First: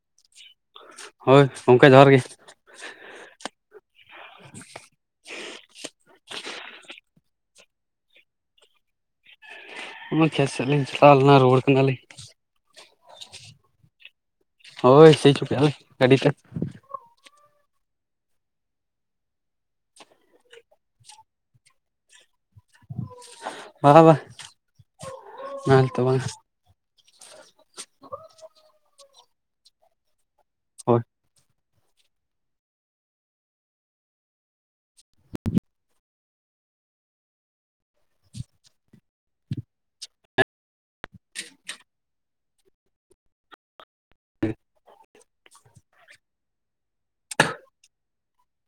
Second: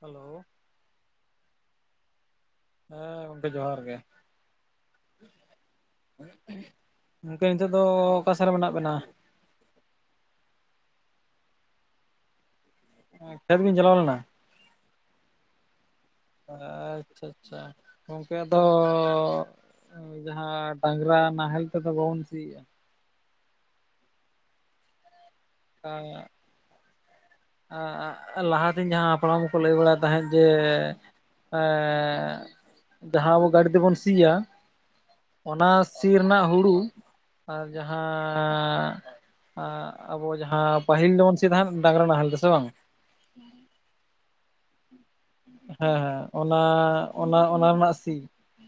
Hello! ᱦᱳᱭ, ᱜᱚᱢᱠᱮ ᱡᱚᱦᱟᱨ ᱜᱮ ᱾ ᱦᱮᱸ, ᱜᱚᱝᱠᱮ ᱡᱚᱦᱟᱨ ᱜᱮ [inaudible] [unintelligible] ᱜᱚᱢᱠᱮ ᱱᱤᱛᱳᱜ ᱫᱚ ᱚᱠᱟᱥᱮᱫ ᱨᱮ ᱢᱮᱱᱟᱜ ᱵᱮᱱᱟ᱾ ᱱᱚᱜᱚᱭ ᱠᱷᱮᱛ ᱥᱮᱫ ᱞᱤᱧ ᱪᱟᱞᱟᱣ ᱞᱮᱱᱟ ᱨᱩᱣᱟᱹᱲ ᱠᱟᱱᱟᱞᱤᱧ ᱾ [unintelligible] ᱠᱷᱮᱛᱜᱤᱧ ᱪᱟᱞᱟᱣ ᱞᱮᱱᱟ ᱾ ᱦᱳᱭ, ᱥᱤᱪᱚ ᱠᱮᱜᱼᱟᱹᱧ ᱜᱟᱹᱰᱤ ᱛᱮ᱾ ᱟᱪᱪᱷᱟ [inaudible] ᱟᱪᱪᱷᱟ ᱜᱚᱝᱠᱮ ᱟᱫᱚᱻ ᱡᱟᱦᱟᱸ ᱰᱟᱝᱨᱟ ᱱᱟᱦᱮᱞ ᱛᱮᱫᱚ ᱵᱟᱵᱚᱱ ᱥᱤᱭᱮᱜᱼᱟ᱾ [unintelligible] ᱵᱟ ᱛᱚ ᱵᱟᱝ᱾ [unintelligible] ᱞᱟᱦᱟᱛᱮᱧ ᱡᱟᱦᱟᱸ ᱦᱟᱯᱲᱟᱢ ᱠᱚᱠᱚ ᱞᱟᱹᱭ ᱵᱟᱲᱟᱭ ᱛᱟᱦᱮᱸᱫ ᱡᱮᱻ ᱦᱳᱭ [unintelligible] ᱡᱟᱦᱟᱸ ᱟᱵᱚ ᱜᱟᱹᱰᱤ ᱛᱮᱵᱚᱱ ᱥᱤᱭᱟ᱾ ᱚᱱᱟ ᱥᱤ ᱨᱮᱱᱟᱜ ᱦᱩᱲᱩ ᱟᱨ ᱡᱟᱦᱟᱸᱻ [unintelligible] ᱟᱵᱚ ᱡᱟᱦᱟᱸ ᱯᱟᱹᱦᱤᱞ ᱡᱮᱢᱚᱱ ᱥᱤ ᱛᱟᱦᱮᱸᱫ ᱰᱟᱝᱨᱟ ᱱᱟᱦᱮᱞᱛᱮ ᱥᱮ ᱵᱟᱝᱼᱟ᱾ ᱦᱮᱸ ᱦᱮᱸ ᱚᱱᱟ ᱚᱱᱟ-ᱚᱱᱟ ᱨᱮᱱᱟᱜ ᱥᱤ᱾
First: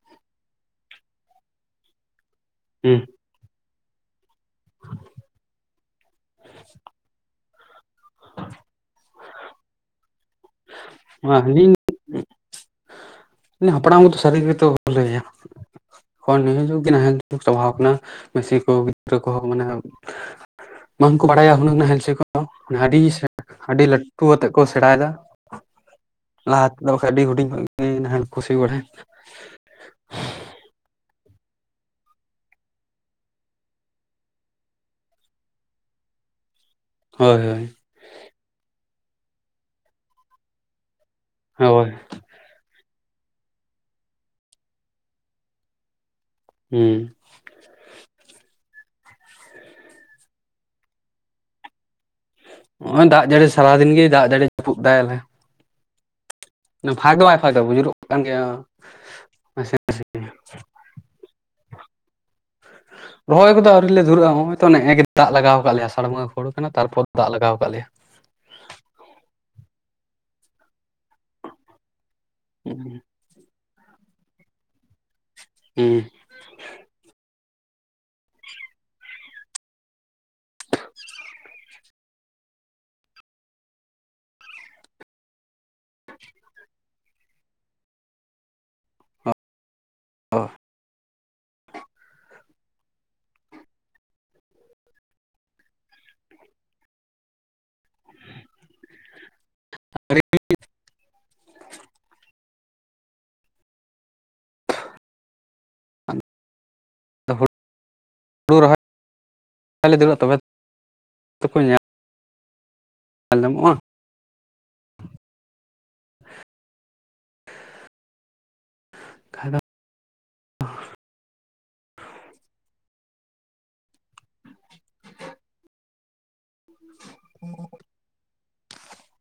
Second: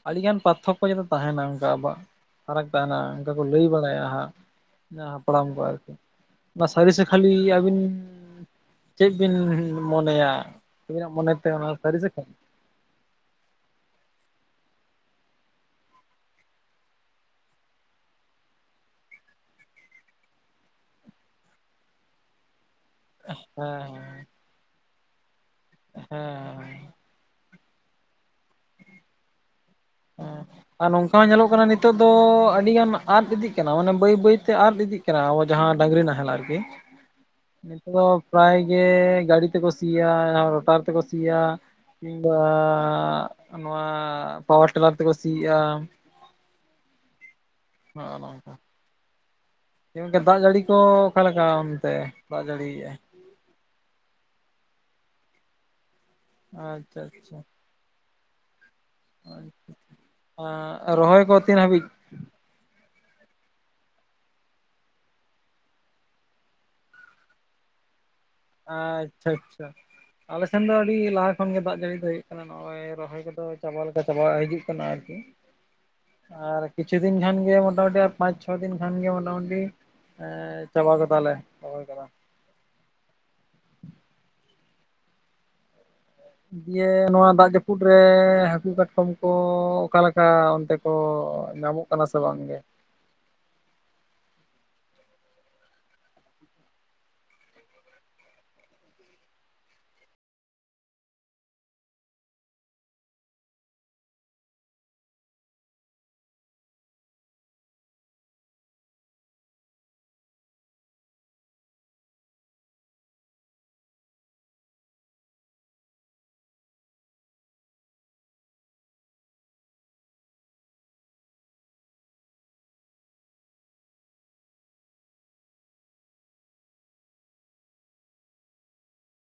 ᱟᱹᱰᱤᱜᱟᱱ ᱯᱟᱨᱛᱷᱚᱠᱚ ᱡᱮᱱᱚ, ᱛᱟᱦᱮᱱᱟ ᱚᱱᱠᱟ ᱟᱵᱚᱣᱟᱜ ᱯᱷᱟᱨᱟᱠ ᱛᱟᱦᱮᱱᱟ ᱦᱩᱸ ᱚᱱᱠᱟ ᱠᱚ ᱞᱟᱹᱭ ᱵᱟᱲᱟᱭᱟ ᱦᱟᱸᱜ᱾ ᱱᱚᱣᱟ ᱦᱟᱯᱲᱟᱢ ᱠᱚᱣᱟᱜ ᱠᱟᱛᱷᱟ [unintelligible] ᱥᱟᱹᱨᱤ ᱥᱮ ᱠᱷᱟᱹᱞᱤ ᱟᱹᱵᱤᱱ [inaudible] ᱪᱮᱫ ᱵᱤᱱ [unintelligible] ᱢᱚᱱᱮᱭᱟ ᱟᱹᱵᱤᱱᱟᱜ ᱢᱟ ᱢᱚᱱᱮᱛᱮ ᱚᱱᱟ ᱥᱟᱹᱨᱤ ᱥᱮ ᱠᱷᱟᱹᱞᱤ ᱾ ᱚᱱᱮ ᱦᱟᱯᱲᱟᱢ ᱠᱚᱫᱚ ᱥᱟᱹᱨᱤ ᱜᱮᱛᱚᱠᱚ ᱞᱟᱹᱭᱟ ᱾ [inaudible] ᱦᱮᱞ ᱪᱟᱵᱟᱣ ᱠᱟᱱᱟ ᱠᱚ᱾ ᱜᱤᱫᱽᱨᱟᱹ ᱠᱚᱦᱚᱸ ᱢᱟᱱᱮ ᱵᱟᱝ ᱠᱩ ᱵᱟᱲᱟᱭᱟ ᱦᱩᱱᱳ ᱱᱟᱦᱮᱞ ᱫᱤ ᱠᱚ᱾ ᱟᱹᱰᱤ ᱟᱹᱰᱤ ᱦᱮᱸ ᱞᱟᱹᱴᱩ ᱟᱛᱮᱜ ᱠᱚ ᱥᱮᱬᱟᱭ ᱮᱫᱟ, ᱦᱮᱸ ᱞᱟᱦᱟ ᱛᱮᱫᱚ ᱟᱹᱰᱤ ᱦᱩᱰᱤᱧ ᱠᱷᱚᱱ ᱜᱮ ᱠᱷᱩᱥᱤ ᱵᱟᱲᱮ ᱦᱮ ᱟᱨ ᱱᱚᱝᱠᱟ ᱦᱚᱸ ᱧᱮᱞᱚᱜ ᱠᱟᱱᱟ᱾ ᱱᱤᱛᱚᱜ ᱫᱚ ᱟᱹᱰᱤ ᱜᱟᱱ ᱟᱫᱽ ᱤᱫᱤᱜ ᱠᱟᱱᱟ᱾ ᱵᱟᱹᱭ ᱵᱟᱹᱭ ᱛᱮ ᱟᱫᱽ ᱤᱫᱤᱜ ᱠᱟᱱᱟ᱾ ᱡᱟᱦᱟᱸ ᱰᱟᱹᱝᱜᱽᱨᱤ ᱱᱟᱦᱮᱞ ᱟᱨᱠᱤ᱾ ᱦᱳᱭ, ᱦᱳᱭ᱾ ᱱᱚ ᱫᱚ ᱯᱨᱟᱭ ᱜᱮ ᱜᱟᱹᱰᱤ ᱛᱮᱠᱚ ᱥᱤᱭᱟ, ᱨᱚᱴᱟᱨ ᱛᱮᱠᱚ ᱥᱤᱭᱟ ᱦᱳᱭ ᱠᱤᱢᱵᱟ ᱱᱚᱶᱟ ᱯᱟᱣᱟᱨ ᱴᱮ᱾ᱞᱟᱨ ᱛᱮᱠᱚ ᱥᱤ ᱟ ᱦᱩᱸ᱾ ᱦᱚᱸ ᱚᱱᱟᱠᱟ᱾ ᱜᱚᱝᱠᱮ ᱫᱟᱜ ᱡᱟᱹᱲᱤ ᱠᱚ ᱚᱠᱟ ᱞᱮᱠᱟ ᱚᱱᱛᱮ? ᱫᱟᱜ ᱡᱟᱹᱲᱤᱭᱮᱜᱼᱟᱭ ᱱᱚᱜᱼᱚᱭ ᱫᱟᱜ ᱡᱟᱹᱲᱤ ᱥᱟᱨᱟᱫᱤᱱ ᱜᱮ ᱫᱟᱜ ᱡᱟᱹᱲᱤ ᱡᱟᱹᱯᱩᱫ ᱮᱫᱟᱭ ᱟᱞᱮ᱾ ᱟᱪᱪᱷᱟ ᱯᱷᱟᱜ ᱫᱚ ᱵᱟᱭ ᱟᱪᱪᱷᱟ ᱯᱷᱟᱜ ᱮᱫᱟᱭ ᱵᱩᱡᱩᱨᱚᱜ ᱠᱟᱱ ᱜᱮᱭᱟ᱾ ᱱᱟᱥᱮ-ᱱᱟᱥᱮ᱾ ᱟᱸ ᱨᱚᱦᱚᱭ ᱠᱚ ᱛᱤᱱ ᱦᱟᱹᱵᱤᱡ [inaudible] ᱨᱚᱦᱚᱭ ᱠᱚᱫᱚ ᱟᱹᱣᱨᱤ ᱞᱮ ᱫᱷᱩᱨᱟᱹᱜᱼᱟ, ᱱᱚᱜᱼᱚᱭ ᱛᱚ ᱱᱮᱦᱮᱜᱮ ᱫᱟ ᱞᱟᱜᱟᱣᱟᱜ ᱞᱮᱭᱟ᱾ ᱟᱹᱥᱟᱲ ᱵᱚᱸᱜᱟ ᱦᱩᱲᱩ ᱠᱟᱱᱟ᱾ ᱛᱟᱨᱯᱚᱨ ᱫᱟᱜ ᱞᱟᱜᱟᱣ ᱟᱠᱟᱫ ᱞᱮᱭᱟ᱾ ᱟᱪᱪᱷᱟ ᱟᱪᱪᱷᱟ, ᱟᱞᱮᱥᱮᱱ ᱫᱚ ᱟᱹᱰᱤ ᱞᱟᱦᱟ ᱠᱷᱚᱱ ᱜᱮ ᱫᱟᱜ ᱡᱟᱹᱲᱤ ᱫᱚ ᱦᱩᱭᱩᱜ ᱠᱟᱱᱟ᱾ ᱱᱚᱜᱼᱚᱭ ᱦᱮᱸᱻ᱾ ᱨᱚᱦᱚᱭ ᱠᱚᱫᱚ ᱪᱟᱵᱟ ᱞᱮᱠᱟ ᱪᱟᱵᱟᱜ ᱦᱤᱡᱩᱜ ᱠᱟᱱᱟ ᱟᱨᱠᱤ᱾ ᱦᱩᱸ᱾ ᱟᱨ ᱠᱤᱪᱷᱩ ᱫᱤᱱ ᱠᱷᱟᱱ ᱜᱮ ᱢᱚᱴᱟᱢᱩᱴᱤ ᱯᱟᱸᱪ ᱪᱷᱚ ᱫᱤᱱ ᱠᱷᱟᱱ ᱜᱮ ᱢᱚᱴᱟ-ᱢᱩᱴᱤ ᱮᱸᱻ ᱪᱟᱵᱟ ᱠᱮᱫᱟᱞᱮ ᱪᱟᱵᱟ ᱜᱚᱫᱟ ᱞᱮ ᱨᱚᱦᱚᱭ ᱠᱚᱫᱚ᱾ ᱫᱤᱭᱮ ᱱᱚᱣᱟ ᱫᱟᱜ ᱡᱟᱹᱯᱩᱫ ᱨᱮ ᱦᱟᱹᱠᱩ ᱠᱟᱴᱠᱚᱢ ᱠᱚ ᱚᱠᱟ ᱞᱮᱠᱟ ᱚᱱᱛᱮ? ᱠᱚ ᱧᱟᱢᱚᱜ ᱠᱟᱱᱟ ᱥᱮ ᱵᱟᱝ ᱜᱮ? ᱟ [unintelligible] ᱦᱩᱲᱩ [inaudible] ᱨᱚᱦᱚᱭ [inaudible] ᱫᱩᱲᱩᱵ [inaudible] ᱛᱚᱵᱮ [inaudible] ᱧᱟᱢ ᱟᱸᱡᱚᱢᱚᱜᱼᱟ [inaudible] [unintelligible]